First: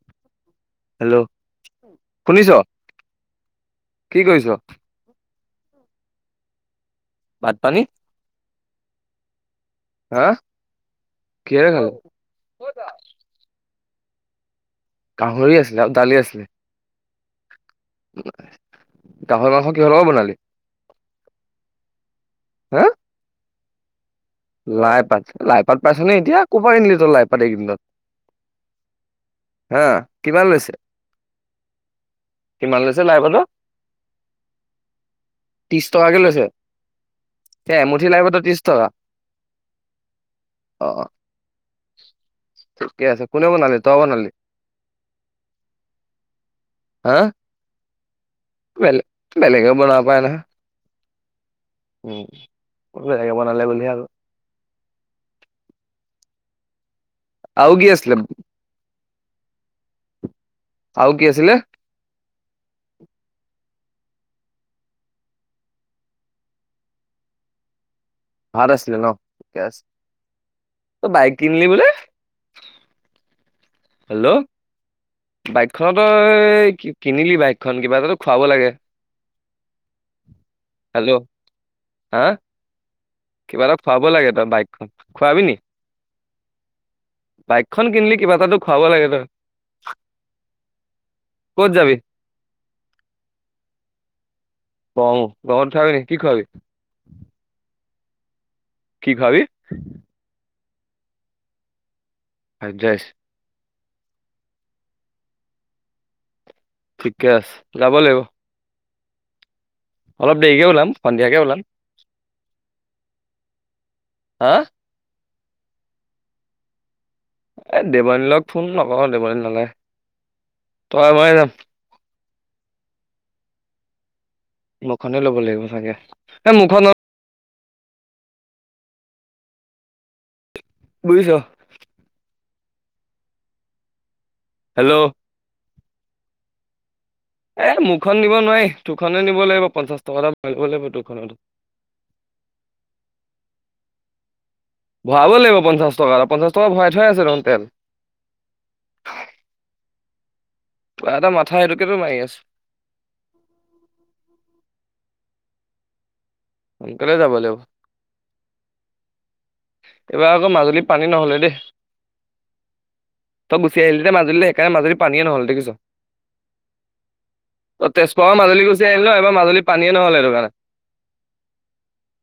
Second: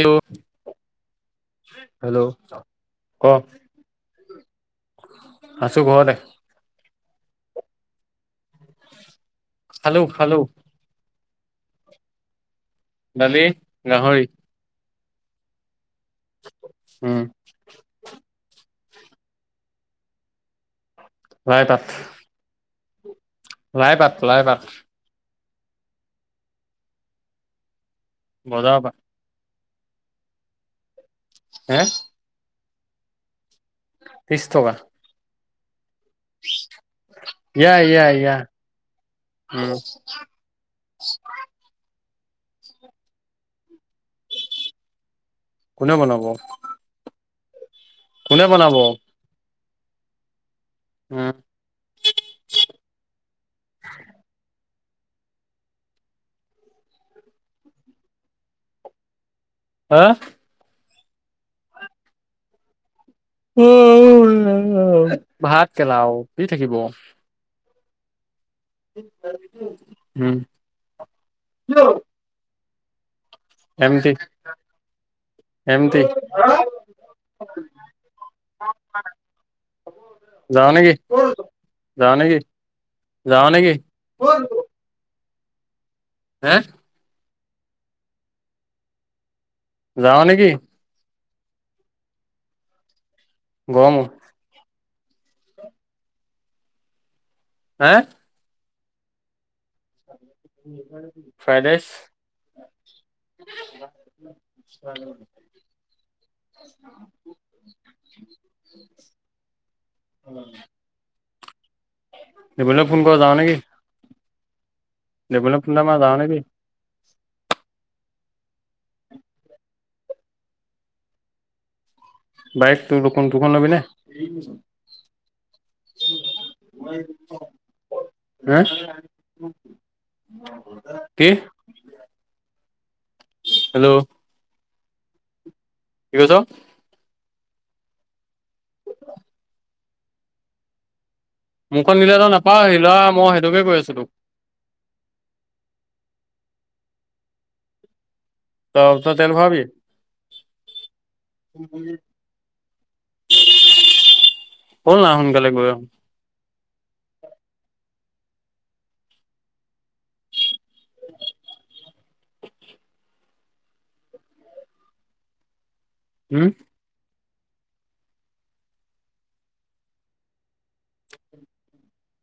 Hello hello. Hello শুনিছ ক কি কৰিছ? আছো ঘৰতে। ভাত পানী। খালোঁ হা খালোঁ। কিহেৰে খালা? দালি গাহৰি। গাহৰি আছিলে আৰু দালি আছিলে। উম। গাহৰি মাংস কিহৰ লগত বনালি? লাই পাত। হা। লাই পাত। লাই পাত লাই পাত লাই পাত পাইছনে এতিয়া ক'ৰ পৰা আনিলি তই লাইপাত এইকেইদিনত। বজাৰ পৰা। হা কিমান লৈছে। হা। কিমান লৈছে লাই পাতৰ। ত্ৰিশ টকা। ত্ৰিশ টকাকে লৈছে ইয়া এ ইয়া এমুঠি লাই ইয়া পাতৰ ত্ৰিশ টকা। উম। অ অ ঠিকে আছে কোনে বনালে তই বনালি। কোনে বনাব? হা। কোনে বনাব? বেলেগ বেলেগে বনাব পাৰে ন। উম। উম মই এনেকে বনালে বুলি ভাৱো। আৰু কি আছিলে। হা। আৰু কি আছিলে? উম ভাত কেলা অ কি থাকিব। ভাত আছিলে ন ঠিক আছে উম তই বাইক কিনিলি বোলে। M T. এম টি বাইকখনতো কিনিলি বাইকখন কিবা এটা ত খুৱাব লাগে। যাওঁ নেকি হেল্ল' যাওঁ হা নেকি। যাওঁ কিবা নেকি এটা খুৱাব লাগে তই বাইকখন খোৱাবি নি। হে। বাইকখন কিনিলি কিবা এটা তো খুৱাব লাগে তই। যাৱ নেকি। ক'ত যাবি। ঘৰ মোৰ। অ ঘৰত খোৱাবি নি কি খোৱাবি। হা। কি খোৱাবি। ফ্ৰাইডৰাইচ। ফ্ৰাইডৰাইচ। খোৱাবা জানো। ঠিকে আছে যাব লাগিব। [unintelligible] অলপ দেৰিকে ওলাম সন্ধিয়াকে ওলাম। দিবলৈ ফোন কৰ যাওঁ নেকি? হাঁ দেবলে ফন এটা মাৰা যাঁও নেকি? এই দেৱানীলক ফোন নকৰ দেৱানী নলাই তই মই যাম। বাইক তোৰ দুখন লবি নে- মুৰখনে ল'ব লাগিব চাগে এ মুৰখনত হম। বুজিছ। হেল্ল' হেল্ল' কি কৈছ? এ মোৰখন নিব নোৱাৰি তোৰখনে নিব লাগিব পঞ্চাশ টকা এটা লাগিব তোৰখনতো মোৰখন নিলে নাপাওঁ আহি লৰা মই সেইটোকে কৈ আছিলো তোক ভৰাব লাগিব পঞ্চাশ টকা আৰু পঞ্চাশ টকা ভৰাই থৈ আছে ৰ তেল ত ত তেল খুৱোবি। ত এটা মাথা সেইটোকে তো মাৰি আছো ব'ল না সোনকালে গৈ অহো সোনকালেই যাব লাগিব। এইবাৰ আকৌ মাজুলী পানী নহলে দেই। তই গুচি আহিলি মাজুলী সেইকাৰণে মাজুলী পানীয়ে নহল দেখিছ- হম তেজপুৰৰ মাজুলী গুচি আহনিল এইবাৰ মাজুলী পানীয়ে নহল এইেইটো কাৰণে-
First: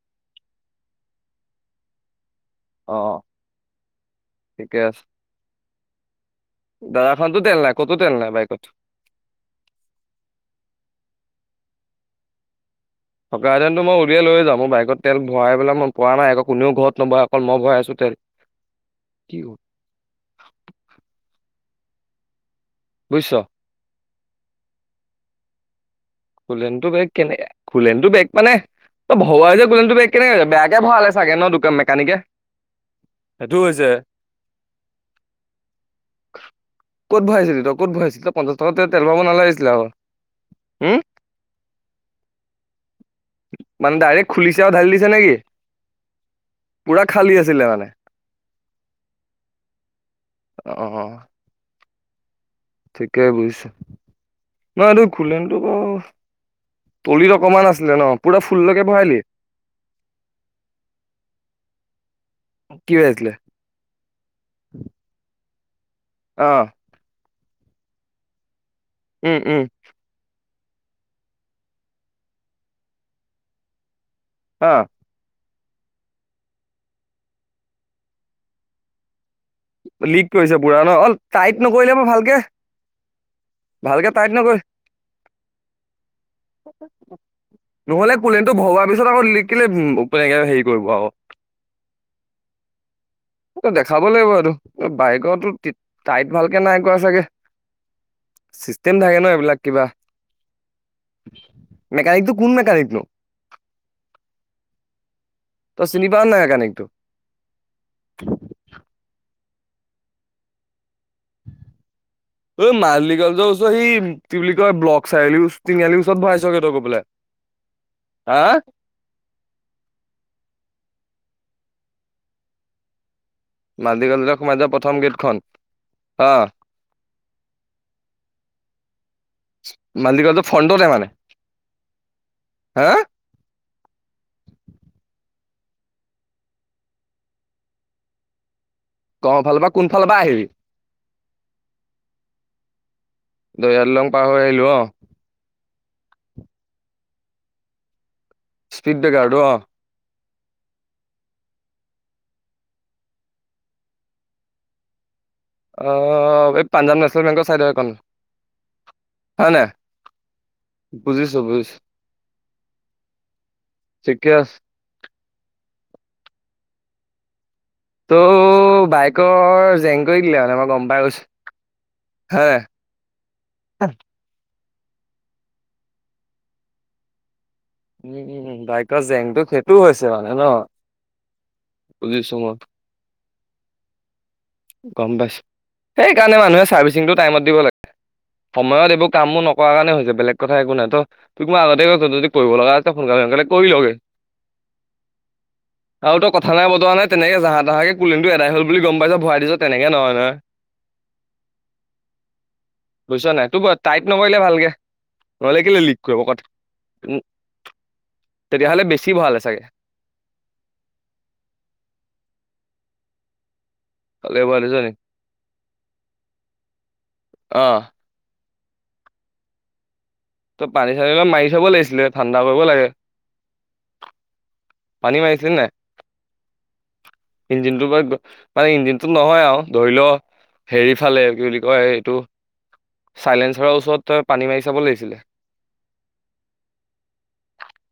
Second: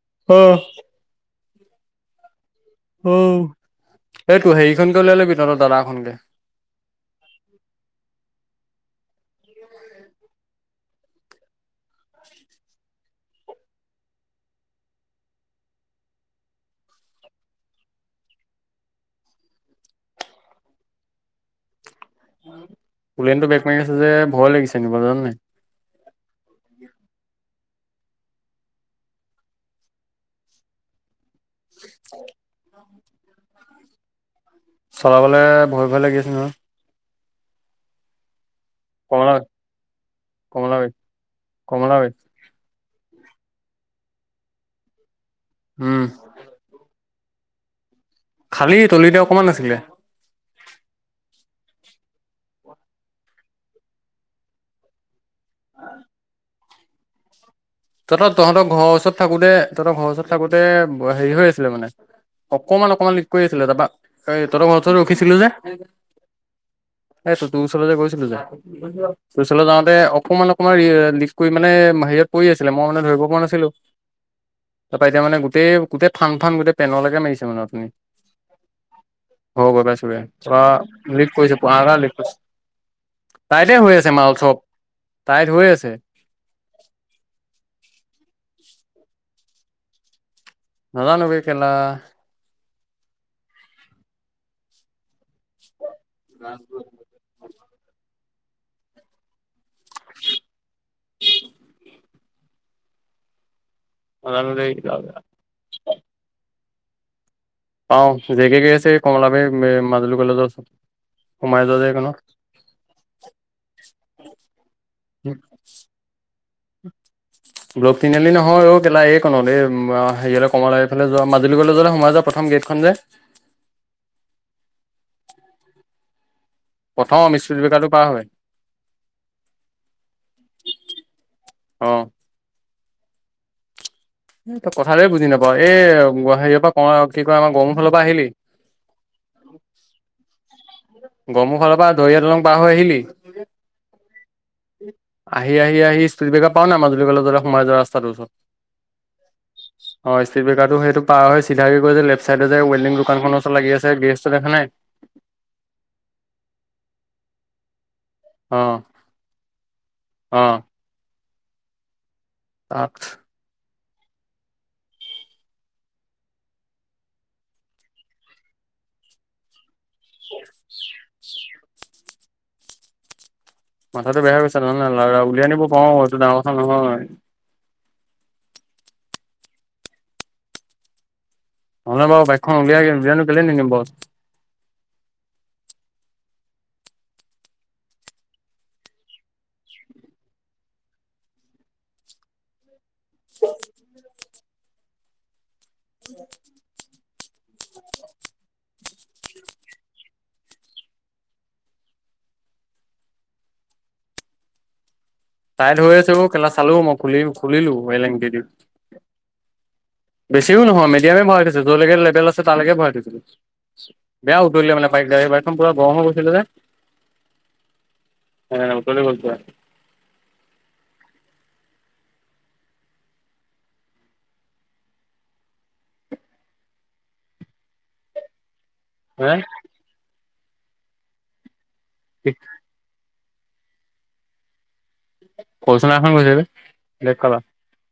[unintelligible] উম। অ অঁ এইটো ঠিকে আছে হেৰিখনকে উওলিয়াই লবি তহতৰ দাদাখনকে দাদাখনতো তেল নাই কত তেল নাই বাই কত- [unintelligible] থকী হেতেন মই উলিয়াই লৈ যা মোৰ বাইকত তেল ভৰাইবেলাক মই পৰা নাই আক কোনেও ঘৰত নবয় অকল মই ভৰাই আছো তে কি [unintelligible] বুজিছ লনতটো বেগ মাৰি আছে যে ভয় লাগিছেনিব জান নাই কোলেনটো বেগ কেনেক কোলেতো টো বেগ মানে ত ভৰাই যে কোলেলনটো বেগ কেনেক বেয়াকে ভৰা লছে চাগে ন দু মেকানিকে সেইটো হৈছে চলাবলৈ ভয় ভয় লাগি আছে নহয় ক'ত ভৰাইছিলি তই ক'ত ভৰাইছিলি তই পঞ্চাছ টকাত তেল ভৰাব নালাগিছিলে আৰু কমলাবাৰী মানে ডাইৰেক্ট খুলিছে আৰু ঢালি দিছে নেকি উম পুৰা খালী আছিলে মানে খালি তলিতে অকমান আছিলে ঠিকেই বুজিছা ন এই খুলনতো ক তলিত অকমান আছে তহঁত তহঁতৰ ঘৰৰ ওচৰত থাকোতে তহতৰ ঘৰৰ ওচৰত থাকোতে হেৰি হৈ আছিলে মানে অকমান কি হৈ অকমান লিক কৰি আছিলে তাবা এ তহঁতৰ ঘৰ ওচৰত ৰখিছিলো যে অহ এই তো তো তোৰ ওচৰলৈ যে গৈছিলো যে উম তোৰ উম ওচৰলৈ যাওঁতে অকমান কৰি মানে সাযিয়ত পৰি আছিলে মই মানে ধৰিব পৰা নাছিলো অ তাৰপা এতিয়া মানে গোটেই গোটেই ফান্ ফান গোটেই পেনলৈকে মাৰিছে মানে আপুনি হব গৈ পাইছো ৰে লিক কৰিছে পুৰা ন অ পোৰা লিক টাইট কৰিছে নকৰিলে মই [unintelligible] ভালকে তাইতে হৈ ভালকে আছে টাইট মাল নকৰি চব তাইত হৈ আছে নহ'লে কোলেনটো ভৰোৱা পিছত আকৌ লিক কেলে [unintelligible] আকৌ নাজানো বে কেলা। এইটো দেখাব লাগিব এইটো বাইকৰতো টাইত ভালকে নাই কৰা চাগে। চিষ্টেম থাকে ন এইবিলাক। কিবা মেকানিকটো কোন মেকানিক নো? নাজানো দেই তই চিনি পাও নাই মেকানিকটো? পাও জেকে গৈ আছে কমলাবাৰ মাজুলী কলেজৰ ওচৰত সোমাই যোৱা যে এইকনত ঐ মাল্টি কলেজৰ ওচৰত সি কি বুলি কয় ব্লক চাৰিআলি ওচৰ তিনিআলিৰ বহাইছে ব্লক তিনিআলি নহয় অ কেলা। এই খনত এই হেৰিয়াললে কমলাবাৰী ইফালে যোৱা মাজুলী কলেজ য'লে সোমাই যোৱা প্ৰথম গেটখন যে মাজুলী কলেজৰে সোমাই যোৱা প্ৰথম গেটখন? অ প্ৰথম ইস্পিত ব্ৰেকাৰটো পাৰ হৈ মাজুলী কলেজৰ ফাণ্ডটতে মানে অ হা এই তই কথাটোৱে বুজি নাপাও। এই হেয়ৰ পৰা ক কি কয় আমাৰ গৰমোৰফালৰ পৰা আহিলি গফালৰ পৰা কোনফালৰ বা আহিবি গৰমোক ফালৰ পৰা দৰিয়া দলং পাৰ হৈ আহিলি দয়াদলং পাৰ হৈ আহিলো অ আহি আহি সি আহি স্পিৰিট বেকাৰ পাও নাই মাজুলী কলেজলে সোমাই যোৱা ৰাস্ত টোৰ ওচৰত স্পীড ব্ৰেকাৰটো অ স্পিৰিট বেকাৰটো সেইটো পাৰ হৈ চিধা গৈ যে লেফট চাইডে যে ৱেল্ডি দোকান ওচৰত লাগি আছে গেৰেজটো দেখা নাই। আহ এই পাঞ্জাৱ নেশ্যনেল বেংকৰ চাইড একন অ হয় নাই বুজিছো বুজিছো আঠ [unintelligible] ঠিকে আছে। ত' বাইকৰ জেং কৰি দিলে মানে মই গম পাইগেছো। হে মাথাটো বেয়া গৈছে নহয় লাউৰা। উলিয়াই আনিব পাৰো এইটো ডাঙৰ কথা নহয়। উম বাইকৰ জেংটো সেইটো হৈছে মানে ন নহলে বাৰু বুজিছো মই বাইকখন উলিয়াই, উলিয়ানো কেলে নিনিম বাৰু। গম পাইছো সেইকাৰণে মানুহে চাৰ্ভিচিংটো টাইমত দিব লাগে। সময়ত এইবোৰ কামো নকৰা কাৰণে হৈছে। বেলেগ কথা একো নাই তই তুক মই আগতে কৈছো যদি কৰিব লগা আছে, সোনকালে হয় সোনকালে কৰি লগে। আৰু তই কথা নাই বতৰা নাই তেনেকে জাহা তাহাঁকে কুলেনটো এদাই হল বুলি গম পাইছ ভয় খাইছ তেনেকে নহয় নহয়। বুজিছা নাই নাই তোক টাইত নকৰিলে ভালকে। নহলে টাইট কেলে হৈ লিক আছে কৰিব অ' কেলা চালো মই খুলি খুলিলো এলেংটি দি দি তেতিয়াহলে বেছি ভৰালে চাগে। বেছিও নহয় মিডিয়ামে ভৰাই থৈছে যৰলৈকে লেভেল আছে তালৈকে ভৰাই থয় দিছিলো বেয়া উতলিলে মানে ছোৱালীজনী। পাৰক য বাৰকখন পুৰা গৰম হৈ গৈছিলে যে অ অহ ওতলি গ'ল পুৰা তই পানী চানী অলপমান মাৰি থব লাগিছিলে ঠাণ্ডা কৰিব লাগে। পানী মাৰিছিলি নাই? ইঞ্জিনটোৰ পৰা মানে ইঞ্জিনটোত হে নহয় আৰু ধৰি লও হেৰি ফালে কি বুলি কয় এইটো চাইলেন্ঞ্চৰ ওচৰত তই পানী মাৰি চাব লাগিছিলে। [unintelligible]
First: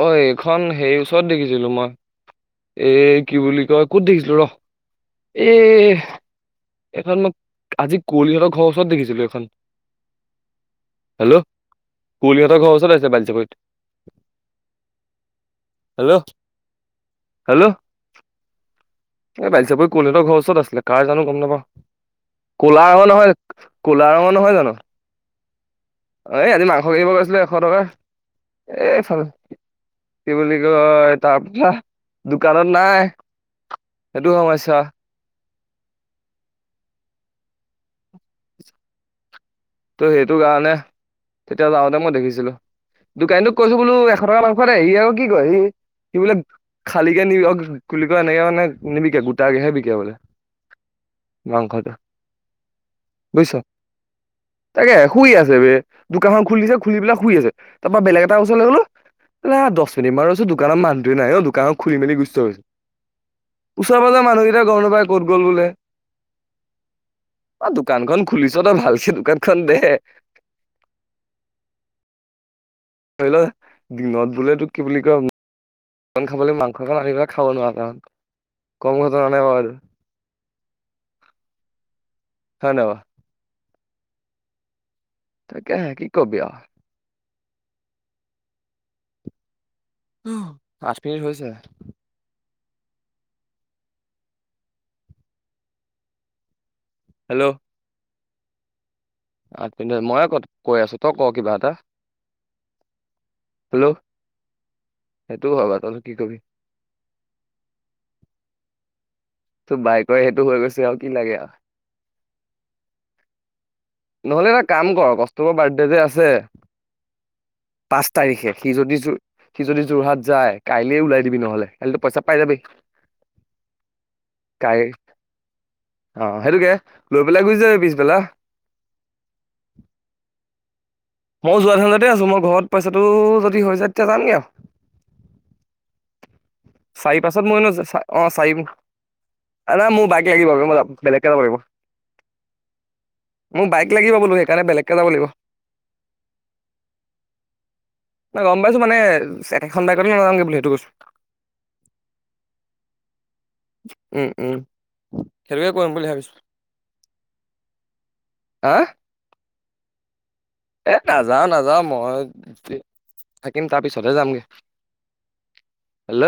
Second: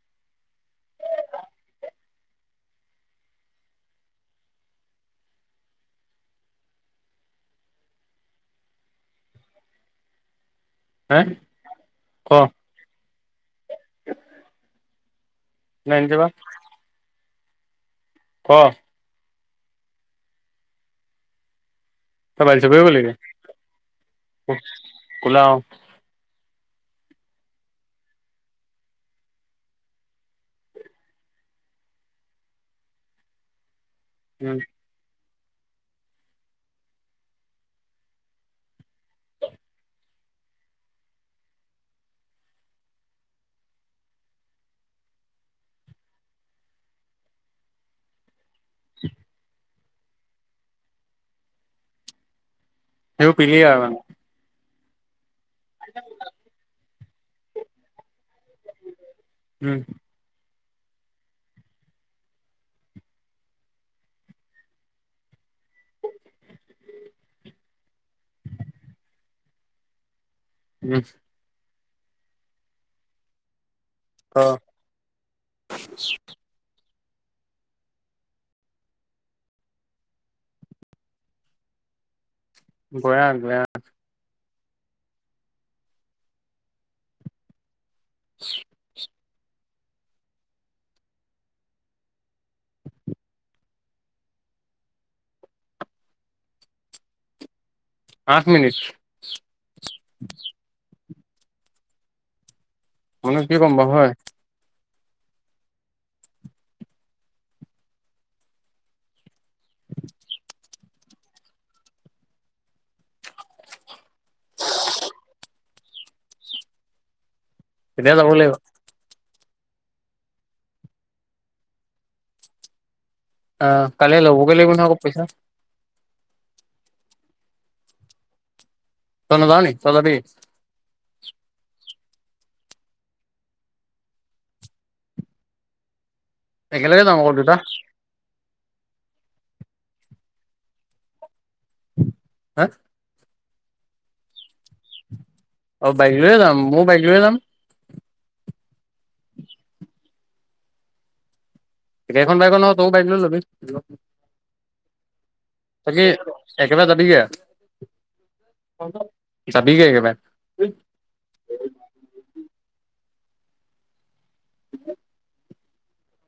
অ এইখন হেৰি ওচৰত দেখিছিলো মই এ কি বুলি কয় ক'ত দেখিছিলো ৰ এ এইখন মই আজি কঁলীহঁতৰ ঘৰৰ ওচৰত দেখিছিলো এইখন। হে হেল্লো' ক কোৱলীহঁতৰ ঘ ওচৰত আছে বালিচাকৰিত। নাইন টি বা হেল্লো' ক এই বালিচাপৰি কলহঁৰ ওচৰত আছিলে কাৰ জানো গম নাপাওঁ। তই বালি চাপৰি কলা গলি ৰঙৰ গে নহয়, কলা ৰঙৰ নহয় জানো? ক'লা অ' এই আজি মাংস। সব গৈছিলে এশ টকা, এই ভাল। [unintelligible] কি বুলি কয় তাৰ পাহ দোকানত নাই সেইটো উম সমস্যা। ত' সেইটো কাৰণে, তেতিয়া যাওঁতে মই দেখিছিলো। দোকানীক কৈছো বোলো এশ টকা মাংস নাই সি আৰু কি কয় সি। কি বোলে খালী কে নি বুলি ক এনেকে মানে। নিবিকে গোটাগেহে বিকে বোলে মাংসটো। সেইও বুজিছ পিলি আৰু মানে। তাকে শুই আছে বে দোকানখন খুলি দিছে খুলি পেলাই শুই আছে তাৰ পৰা বেলেগ এটা ওচৰলৈ গলো। নাই উম দহ মিনিট মান ৰই দোকানৰ মানুহোৱে নাই অ দোকানত খুলি মেলি গুস্ত হৈ হৈছে। ওচৰ পাচৰ মানুহকেইটা গম নাপাই ক'ত গ'ল বোলে। অ দোকানখন খুলিছ ন ভালকে দোকানখন দে। ম ধৰি লোৱা, দিনত ক বোলে তোক কি বুলি কয়, খাবলৈ মাংস। স আনিবেলাক খাব নোৱাৰা, কাৰ কমত ন আৰু। [unintelligible] হয় নহয় বাৰু গয়া গয়া তাকেহে কি কবি আও [unintelligible] উ আঠ মিনিট হৈছে। হেল্ল'। আঠ মিনিট। আঠ মিনিট মইয়ে ক কৈ আছো তই ক কিবা এটা। মইনো কি কম বা হয় সেইটোও হবা ত কি কবি। ত বাইক সেইটো হৈ গৈছে আৰু কি লাগে। নহ'লে এটা কাম কৰ কষ্টকৰ বাৰ্থডেতে আছে। পাঁচ এতিয়া যাব লাগিব তাৰিখে সি যদি। সি যদি যোৰহাট যায় কাইলে ওলাই দিবি নহলে কাইলেতো পইচা পাই যাবি। অ কাইলে ল'বগে লাগিব কাই নহয় পইছা। অ সেইটোকে লৈ পেলাই গুচি যাবি পিছ বেলা তাই নাজাৱ নি, তই যাবি? মই যোৱা ধান্দাতে আছো, মই ঘৰত পইচাটো যদি হৈ যায় তেতিয়া যামগে আৰু। একেলগে যাম চাৰি আকৌ পাছত দুটা মইনো অ' চাৰি নাই মোৰ বাইক লাগিব, মই বেলেগকে নাপাৰিব। হা? মোক বাইক লাগিব বোলো সেইকাৰণে বেলেগকে যাব লাগিব। অ', বাইক লৈয়ে যাম। ময়ো বাইক লৈয়ে যাম। গম পাইছো মানে একেখন বাইকতো নাযাওঁগে বুলি সেইটো কৈছো। একেখন বাইকত নহয় গম [unintelligible] উম, উম, সেইটোকে কৰিম তই কি বুলি ভাবিছো। একবাৰে যাবিগে? হা যাবি গৈ একেবাৰে? এ নাযাও নাযাও মই থাকিম, তাৰ পিছতহে যামগে। [unintelligible] হেল্ল',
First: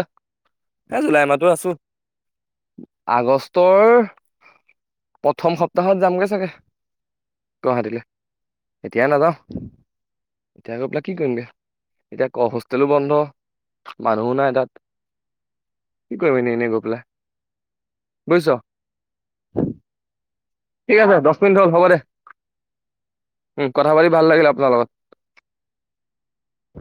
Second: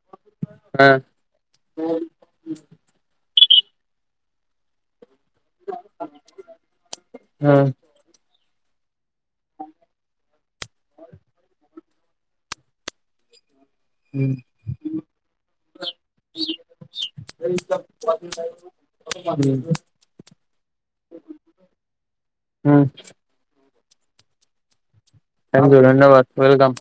অ এ জুলাই মাহতো আছো। আগষ্ট তৰ প্ৰথম সপ্তাহত যামগে চাগে, গুৱাহাটীলৈ। এতিয় নাযাওঁ, এতিয়া গৈ পেলাই কি কৰিমগৈ এতিয়া ক হোষ্টেলো বন্ধ। মানুহ নাই তাত। কি কৰিম এনে এনে গৈ পেলাই বুজিছ [unintelligible] ঠিক আছে দছ মিনিট হ'ল হ'ব দে। উম, কথা পাতি ভাল লাগিল আপোনাৰ লগত। অ ধন্যবাদ ৱেলকাম